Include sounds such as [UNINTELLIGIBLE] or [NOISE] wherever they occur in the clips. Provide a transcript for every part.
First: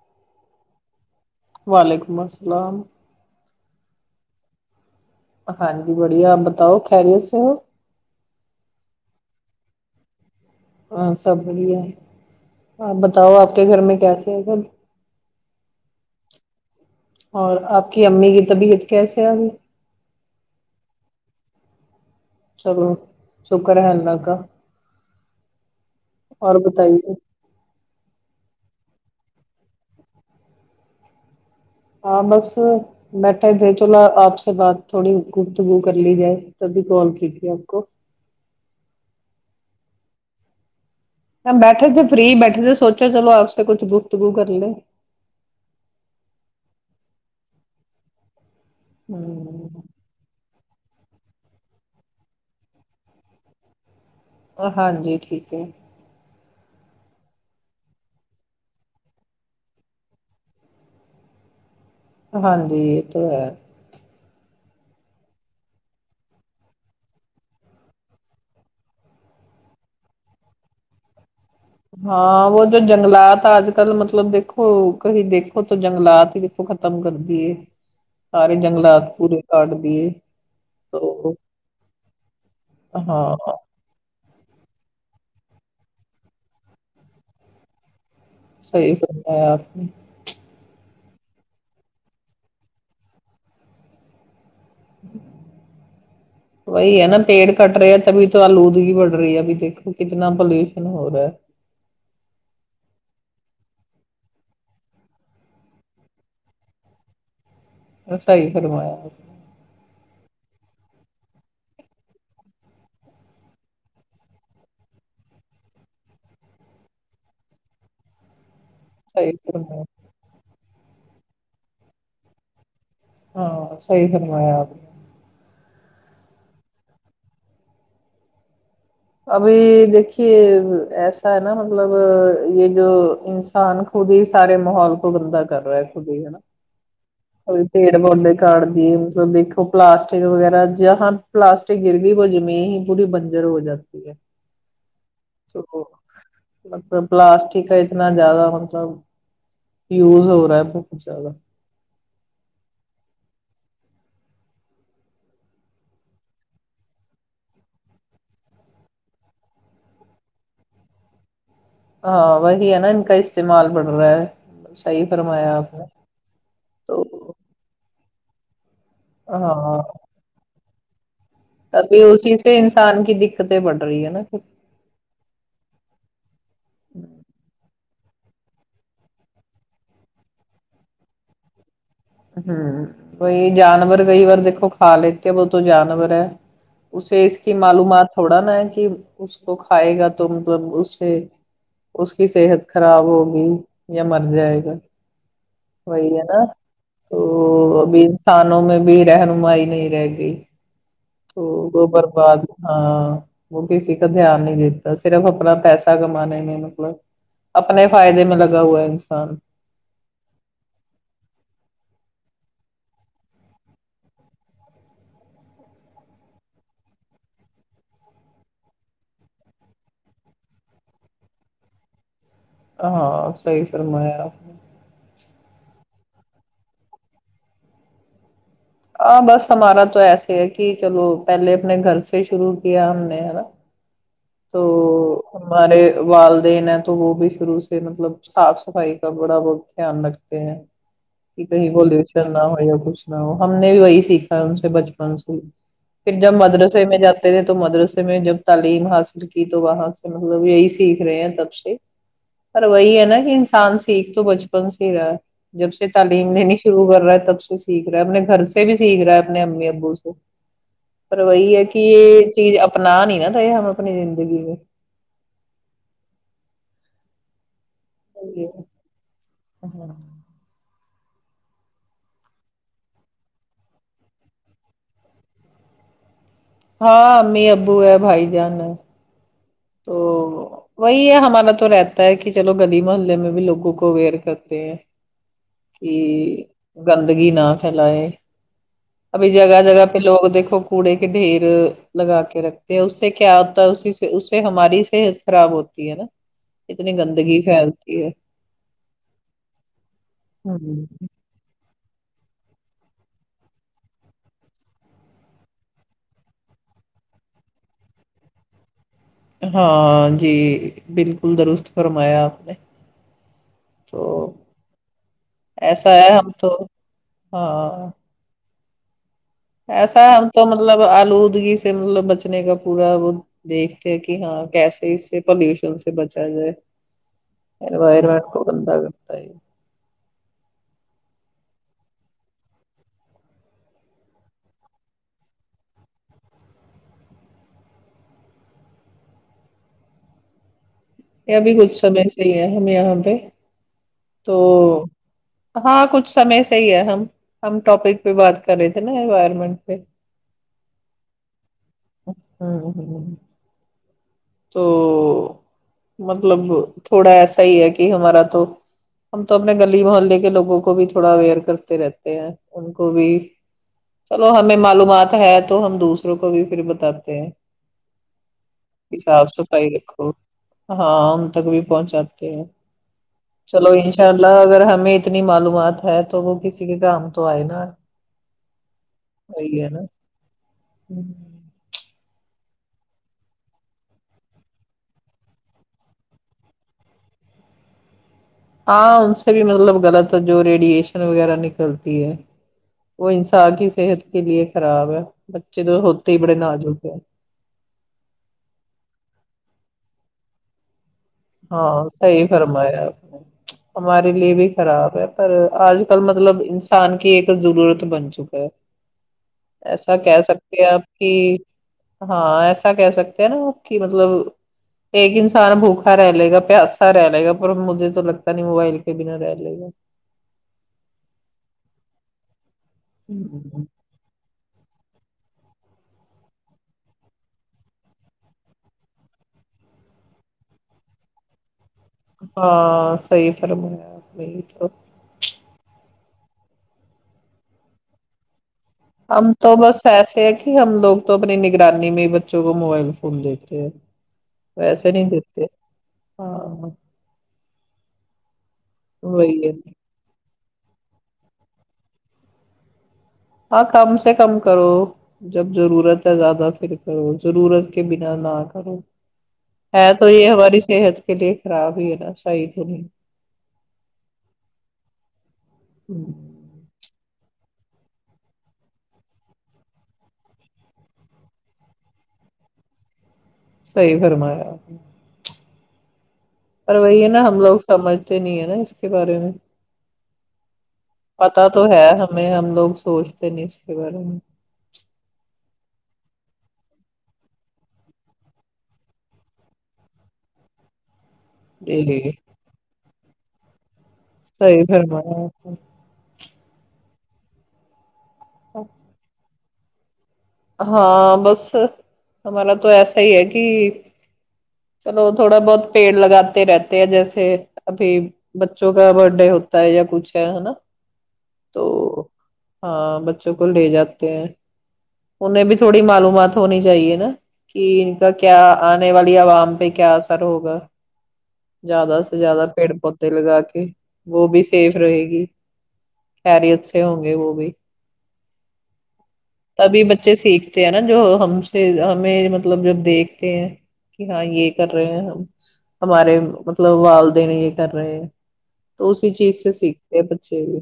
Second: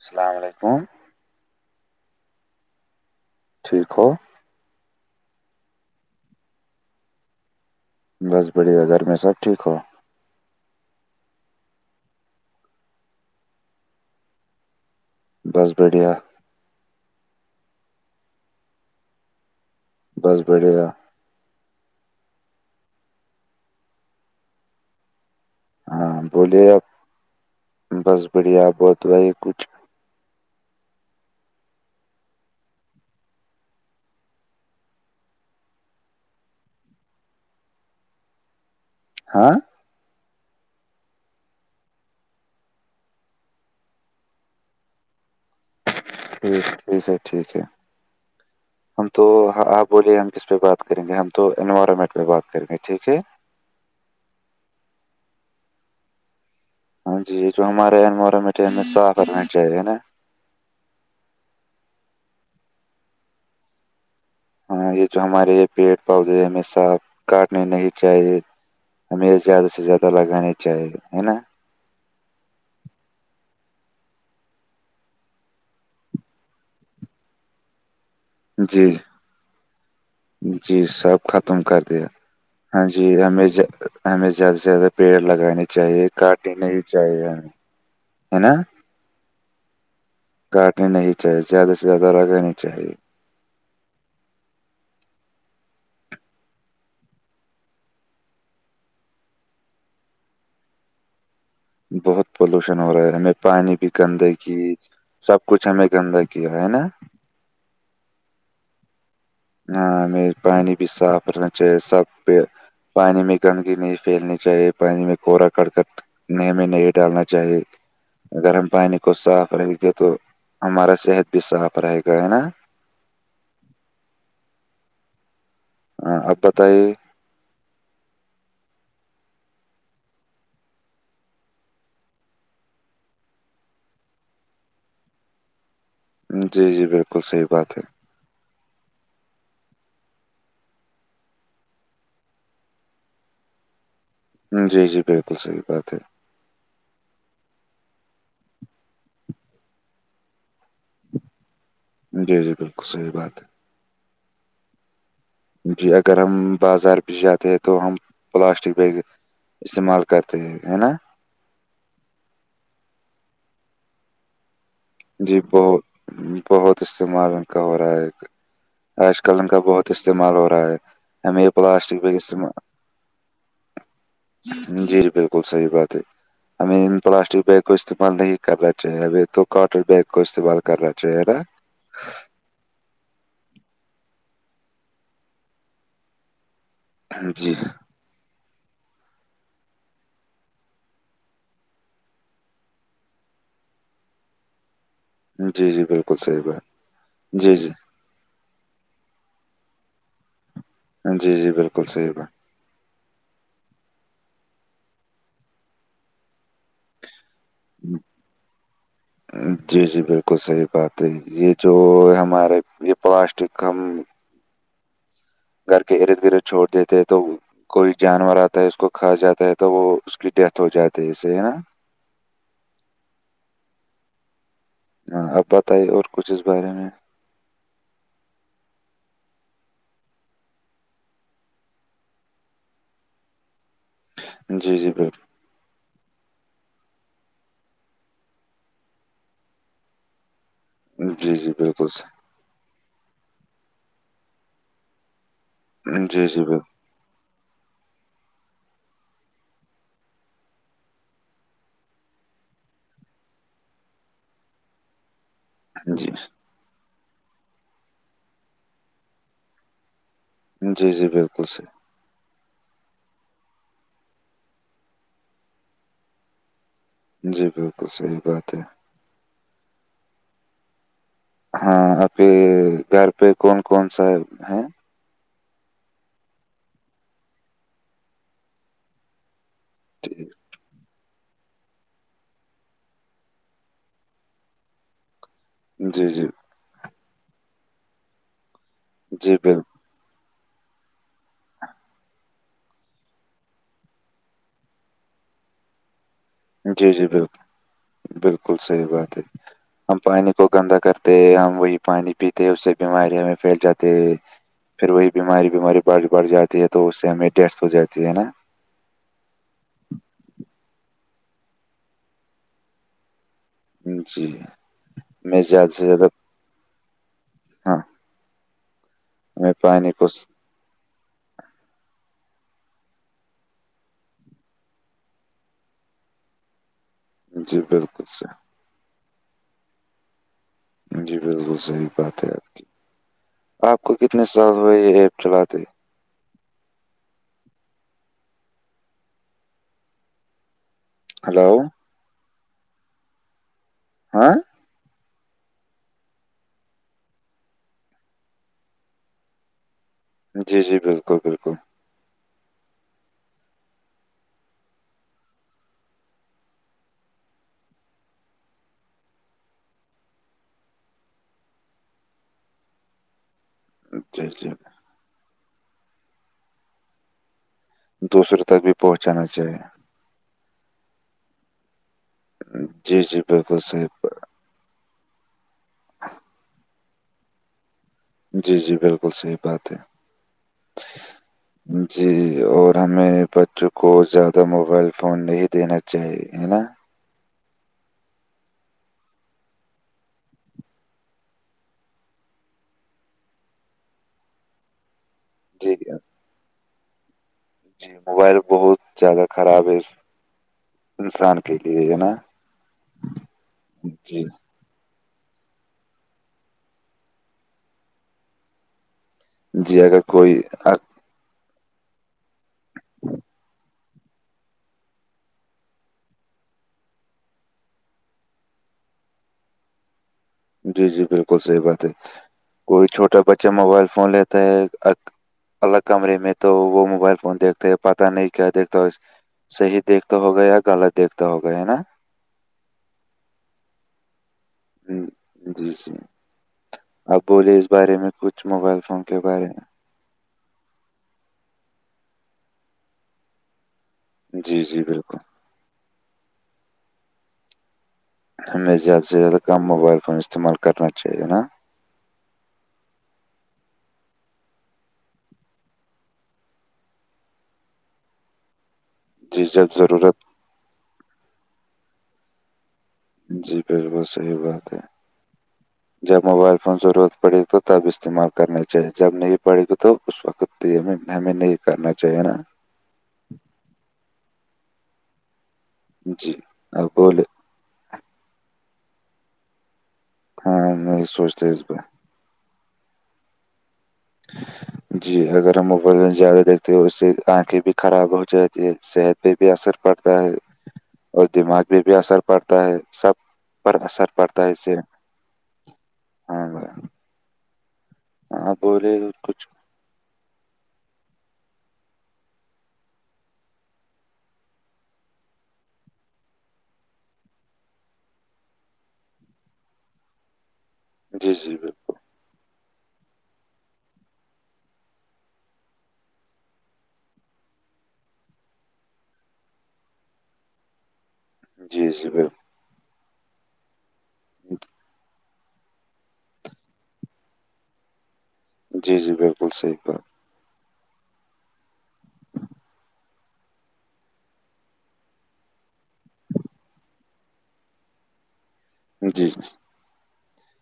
السلام علیکم وعلیکم السلام ٹھیک ہو ہاں جی بڑھیاپ بتاؤ خہ رہی ہے سےو بس بڑھیا گھر میں سب ٹھیک ہو ہاں سب بڑھیا ہے آپ بتاؤ آپ کے گھر میں کیسے ہے سب بس بڈیا اور آپ کی امی کی طبیعت کیسے ابھی بس بڑھیا سل چک رہ ہےناگ ہاں بولیے آپ بتائیے بس بڑھیا آپ بت بھائی کچھ ہاں بس بیٹھے دے تولا آپ سے بات تھوڑی گتگو کر لی جائے تبھی کال کی تے آپ کو ہاں بیٹھے تھے فری بیٹھے تھے سوچا چلو آپ سے کچھ گفتگو کر لے ٹیک ٹھیک ہے ٹھیک ہے ہم تو ہوں، آپ بولیے ہم کس پہ بات کریں گے ہم تو انوائرمنٹ میں بات کریں گے ٹھیک ہے ہاں جی ٹھیک ہے ہاں جی جو ہمارےارے میٹ توف کرنا چاہیے نا ہاں جی یہ تو ہے ہاں یہ جو ہمارے یہ پیڑ پودے ہیںشاف کاٹنے نہیں چاہیے ہمیںے زیادہ سے زیادہ لگانانی چاہیے ہے نا ہاں وہ جو جنگلات آج کل مطلب دیکھو کہیں دیکھو تو جنگلات ہی کو ختم کر دیے سارے جی جنگلات پورے کاٹ دیے جی سب تو ختم کر دیا ہاں جی ہمیں ہاں ج ہمیں زیادہ سے زیادہ پیڑ لگانے چاہیے کاٹنے ہی چاہیے ہمیں ہے نا صحیح کرنایا آپ نے کاٹنی نہیں چاہیے زیادہ سے زیادہ رگنا نہیں چاہیے ہ بی ہے نا پیڑ کٹ رہے ہے تبھی تو آل اودگی بڑ رہی ہے ب دیکھو کتنا پولوشن ہو رہا ہے بہت پولوشن ہو رہا ہے ہمیں پانی بھی گندے کی سب کچھ ہمیں کے اندر کیا ہے نا صحی فرمایا ہاں م پانی بھی صاف رنا چاہیے سب پہ پانی میں گندگی نہیں پھیلنی چاہیے پانی میں کورا ککٹ نی میں نہیں ڈالنا چاہیے گرم پانی کو صحیح صاف رہے فرمایا گے تو ہمارا صحت بھی صاف رہے گا ہے نا ہاں سی فرمایا آپ نے ہاں اپ بتائی ابھی دیکھیے ایسا ہے نا مطلب یہ جو ان نقان خود ہی سار ماحول کو گندا کر رہا ہے خود ہی ہےا جی جی بھ اور تیڑ پڈ کاٹ دی مطلب دیکھو پلاسٹک وغیرہ ج ہاں پلاسٹک گر گئی وہ زمیین ہی پوری بنجر ہو جاتی یک ہے جی جی بالکل صحیح تو بات ہے م پلاسٹک کا اتنا زیادہ مطلب یوز ہو رہا ہے بہت زیادہ جی جی بالکل صحیح بات ہے جی اگر ہم بازار بھی جاتے ہیں تو ہم پلاسٹک بیگ استعمال کرتے ہیں ہے نا ہاں وہہ ا نا ان کا استعمال پڈ رہا ہے صحیح جی فرمایا آپ بہت نے بہت تو استعمال ان کا ہو رہا ہے ایک آج کل ان کا ہاں بہت استعمال ہو رہا ہے ہمیں یہ تبھی پلاسٹک بیگ اسی سے استعمال انسان کی دقتیں بڑھ رہی ہے نا جی جی بالکل صحیح بات ہے ہمیں ان پلاسٹک بیگ کو استعمال نہیں کرنا چاہیے ابھی تو کاٹن ب بیگ کو استعمال کرناا چاہیناا ہوں کوئی جانور کئی بار دیکھو کھا لیتے ہیں وہ تو جانور ہے اسے اس جی کی معلومات تھوڑا نا ہے کہ اس کو کھائے گا تو مطلب اس سے اس کی صحت خراب ہوگی یا مر جائے گا جی جی بالکل صحیح بات جی جی بھی انسانوں میں بھی رہنمائی نہیں رہ گئی جی تو جی بالکل وہ صحیح بات برباد ہاں وہ کسی کا دھیان نہیں دیتا صرف اپنا پیسہ کمانے میں مطلب اپنے فائدے میں لگا ہوا ہے انسان جی جی ب بالک صحیح بات ہے یہ جو ہمارے یہ پلاسٹک ہم گھر کے ارد گرد چھوڑ دیتے تو کوئی جانور آتا ہے اس کو کھا جاتا ہے تو وہ اس کی ڈیتھ ہو جاتی ہے اس سے ہے نا ہاں صحیح فرلم ہےپ ہاں اب بتائیے اور کچھ اس بارے میں آ بس ہمارا تو ایسے ہے کہ چلو پہلے اپنے گھر سے شرو کیا ہم نے ہے نا تو جی جی بالکل ہمارے والدین ہیں تو وہ بھی شروع سے مطلب صاف صفائی کا بڑا بہت دھیان رکھتے ہیں بالکل جی کہ جی کہیں بالکل بول چلنا ہو یا کچھ نہ ہو ہم نے بھی وہی سیکھا ہے ان سے بچپن سے صحیح۔ پھر جی جب جی بالکل مدرسے میں جاتے تھے تو مدرسے میں جب تعلیم حاصل ک تو وہاں سے مطلب یہی سیکھ رہے ہیں تب سے پر وہی ہے نا کہ انسان سیکھ تو بچپن سے ہی رہا ہے جب سے جی تعلیم لینی شروع کر رہا ہے تب سے سیکھ رہا ہے اپنے گھر سے بھی سیکھ رہا ہے اپنے امی ابو سے جی جی پر بالکل وہی ہے کہ یہ چیز اپنا نہیں نہا رہے ہم ہم اپنی زندگی میں جی بالکل صحیح بات ہے جچ [UNINTELLIGIBLE] ہاں ا کے گھر پہ کون کون سا ہے ہاں امی ابو ہے بھائی جان ہے تو [UNINTELLIGIBLE] وہی ہے ہمارا تو رہتا ہے کہ چلو گلی محلے میں بھی لوگوں کو اویئر کرتے ہیں جی کہ گندگی نہ پھیلائے ابھی جی جگہ بالکل جگہ پہ لوگ دیکھو کوڑے کے ڈھیر لگا کے رکھتے ہیں اس سے کیا ہوتا ہے اسی سے ہماری صحت خراب ہوتی ہے نا جی اتنی جی گندگی بالکل پھیل بالکل صحیح بات ہے ہم پانی کو گندا ہوں کرتے ہم وہی پانی پیتے اس سے بیماری ہم پھیل جاتے پھر وہی بیماری بیماری بڑھ بڑھ جاتی ہے تو اس سے ہمیں ڈیتھ ہو جاتی ہے نا ہاں جی بالکل درست فرمایا آپ نے تو جی میں زیادہ سے ایسا زیادہ ہے ہم تو ہاں میں پانی ایسا کو ہم تو مطلب آلودودگی سے مطلب بچنے کا پورا وہ دیکھتے ہیں کہ ہاں کیسے اس سے پالوشن سے بچا جائے جی بالکل ر مٹ کو بندگت ہے [UNINTELLIGIBLE] جی بالکل صحیح بات ہے آپ کی آپ کو کتنے سال ہوئے یہ ایپ چلاتے یہ ہلو ابھی کچھ سمے سے ہی ہے ہم یہاں پہ ہاں تو ہاں کچھ سمے سے ہی ہے ہم ہم ٹاپک پہ بات کر رہے تھے نا انوائرمنٹ پہ جی جی بالکل بالکل ہ ہ تو [INAUDIBLE] مطلب تھوڑا ایسا ہی ہے کہ ہمارا تو ہم تو اپنے گلی محلے کے لوگوں کو بھی تھوڑا اویئر کرتے رہتے ہیں ان کو بھی جی چلو جی ہمیں معلومات ہے تو ہم دوسروں کو بھی پھر بتاتے دوسروں تک بھی ہیں پہنچانا صاف صفائی چاہیے رکھو ہاں ان تک بھی پہنچات جی جی بالکل چلو صحیح انشاء اللہ اگر ہمیں اتنی معلومات ہے تو وہ کسی کے کام تو آئے نا جی جی بالکل صحیح بات وہی ہے نا جی اور ہمیں بچوں کو زیادہ موبائل فون نہیں دینا چاہیے ہے نا ہاں ان سے بھی مطلب غلط ہے جو ریڈیئیشن وغیرہ نکلتی ہے وہ انسا کی صحت کے لیے خراب ہے بچے جی تو ہوتے ہی بڑے ناجک ہے جی موبائل بہت زیادہ خراب ہے انسان کے ہاں لیے ہے نا صحی فرمایا آپ نے ہمارے جی لیے بھی خراب ہے پر آج کل مطلب انسان کی ایک ضرورت بن چکا ہے جی ایسا اگر کہ کوئی سکتے ہیں آپ کہ ہاں ایسا کہہ سکتے ہیں نا کہ مطلب ایک انسان بھوک رہ لے گا پیاسا رہ لےا مجھے تو لگتا نہیں موبائل کے بنا رہ لے گا جی جی بالکل صحیح بات ہے کوئی چھوٹا بچہ موبائل فون لیتا ہے الگ کمرے میں تو وہ موبائل فون دیکھتے ہیں پتہ نہیں کیا دیکھتا اس صحیح دیکھتا ہوگا یا غلط دیکھتا ہوگا ہے نا ہاں صحیح فرمایا آپ میں تو ہ جی جی اپ بولے اس بارے میں کچھ موبائل فون کے ہم بارے تو بس ایسے ہے کہ ہم لوگ تو اپنی نگرانی میں بچوں کو موبائل فون دیکتے ہیں میں جی جی ویسے نہیں بالکل کرتے ہاں ہمیں زیادہ سے زیادہ وہی ہے کم موبائل فون استعمال کرنا چاہیے نا ہاں کم سے کم کرو جب ضرورت ہے زیادہ فھر کرو ضرورت کے بنا نہ کرو جی جب ہے تو ضرورت یہ ہماری صحت کے لیے خراب ہی ہے نا صحی تو نہیں جی بالکل صحیح بات ہے جب موبائل فون ضرورت پڑی تو تب استعمال کرنا چاہیے جب نہیں پڑے گی تو اس وقت ہمیں ہمیں نہیں کرنا چاہیے نا صحیح فرمایا جی پر آپ وہی ہے نا بولے ہم لوگ سمجھتے نہیں ہے نا اس کے بارے میں ہاں م [UNINTELLIGIBLE] پتا تو ہے ہمیں ہم لوگ سوچتے نہیں اس کے بارے میں جی اگر ہم موبائل زیادہ دیکھتے ہو اس سے آنکھیں بھی خراب ہو جاتی ہے صحت پہ بھی اثر پڑتا ہے [INAUDIBLE] اور دماغ میں بھی جی اثر پڑتا ہے سب پر اثر پڑتا ہے صحیح اس سے فرمایا آپ نے ہاں آپ بولے کچھ ہاں بس ہمارا تو ایسا ہی ہے کہ چلو تھوڑا بہت پیڑ لگاتے رہتے ہیں جیسے ابھی بچوں کا برتھ ڈے ہوتا ہے یا کچھ ہے ہے نا جی جی تو بالکل ہاں بچوں کو لے جاتے ہیں انہیں بھی تھوڑی معلومات ہونی چاہیے نا کہ ان کا کیا آنے والی عوام پہ کیا اثر ہوگا جی زیادہ جی سے بالکل زیادہ پیڑ پودے لگا کے وہ بھی سیف رہے گی خریت سے ہوں گے وہ بھی جی جی بالکل صحیح تبھی بات بچے سیکھتے ہیں نا جو ہم سے ہمیں مطلب جب دیکھتے ہیں کہ ہاں یہ کر رہے ہیں ہمارے مطلب والدین یہ کر رہے ہیں تو اسی جی چیز سے سیکھتے بچے بھی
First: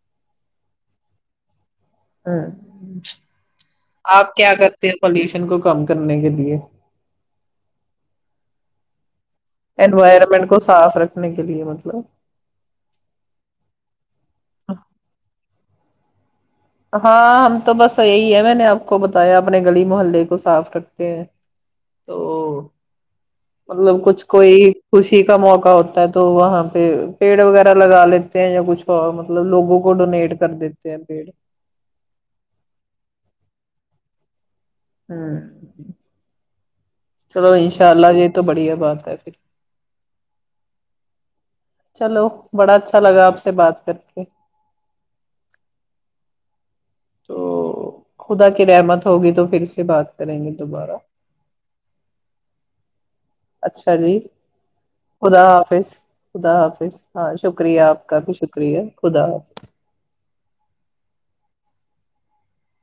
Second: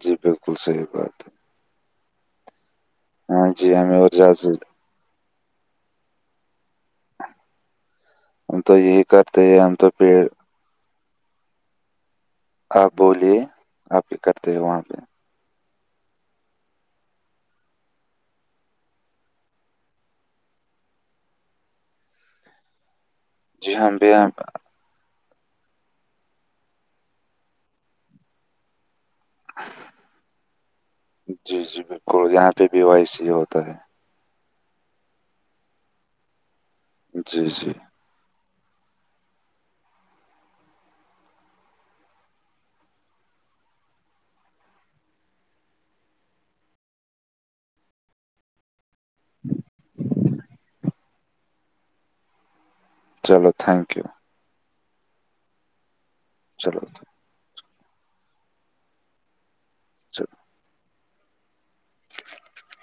جی بالکل صحیح بات ہے ہاں ہاں جی ہم آپ کیا کرتے ہیں پالوشن کو کم کرنے کے لیے ہم تو یہ کرتے ہیں تو پیڑ انوائرمنٹ کو صاف رکھنے کے لیے مطلب آپ بولیے آپ یہ کرتے ہو وہاں پہ ہاں ہم تو بس یہی ہے میں نے آپ کو بتایا اپنے گلی محلے کو صاف رکھتے ہیں تو جی ہم مطلب بھی کچھ یہاں کوئی خوشی کا موقع ہوتا ہے تو وہاں پہ پیڑ وغیرہ لگا لیتے ہیں یا کچھ اور مطلب لوگوں کو ڈونیٹ کر دیتے ہیں پیڑ جی جی بالکل یہاں پہ بھی وائی سی ہی ہوتا ہے ہ جی چلو جی انشاء اللہ جی تو بڑھیا بات ہے پھر چلو بڑا اچھا لگا آپ سے بات کر کے تو خدا کی رحمت ہوگی تو پھر سے بات کریں گے دوبارہ چلو اچھا تھینک یو جی خدا حافظ خدا چلو حافظ ہاں شکریہ آپ کا بھی شکریہ خدا حافظ [INAUDIBLE] [INAUDIBLE]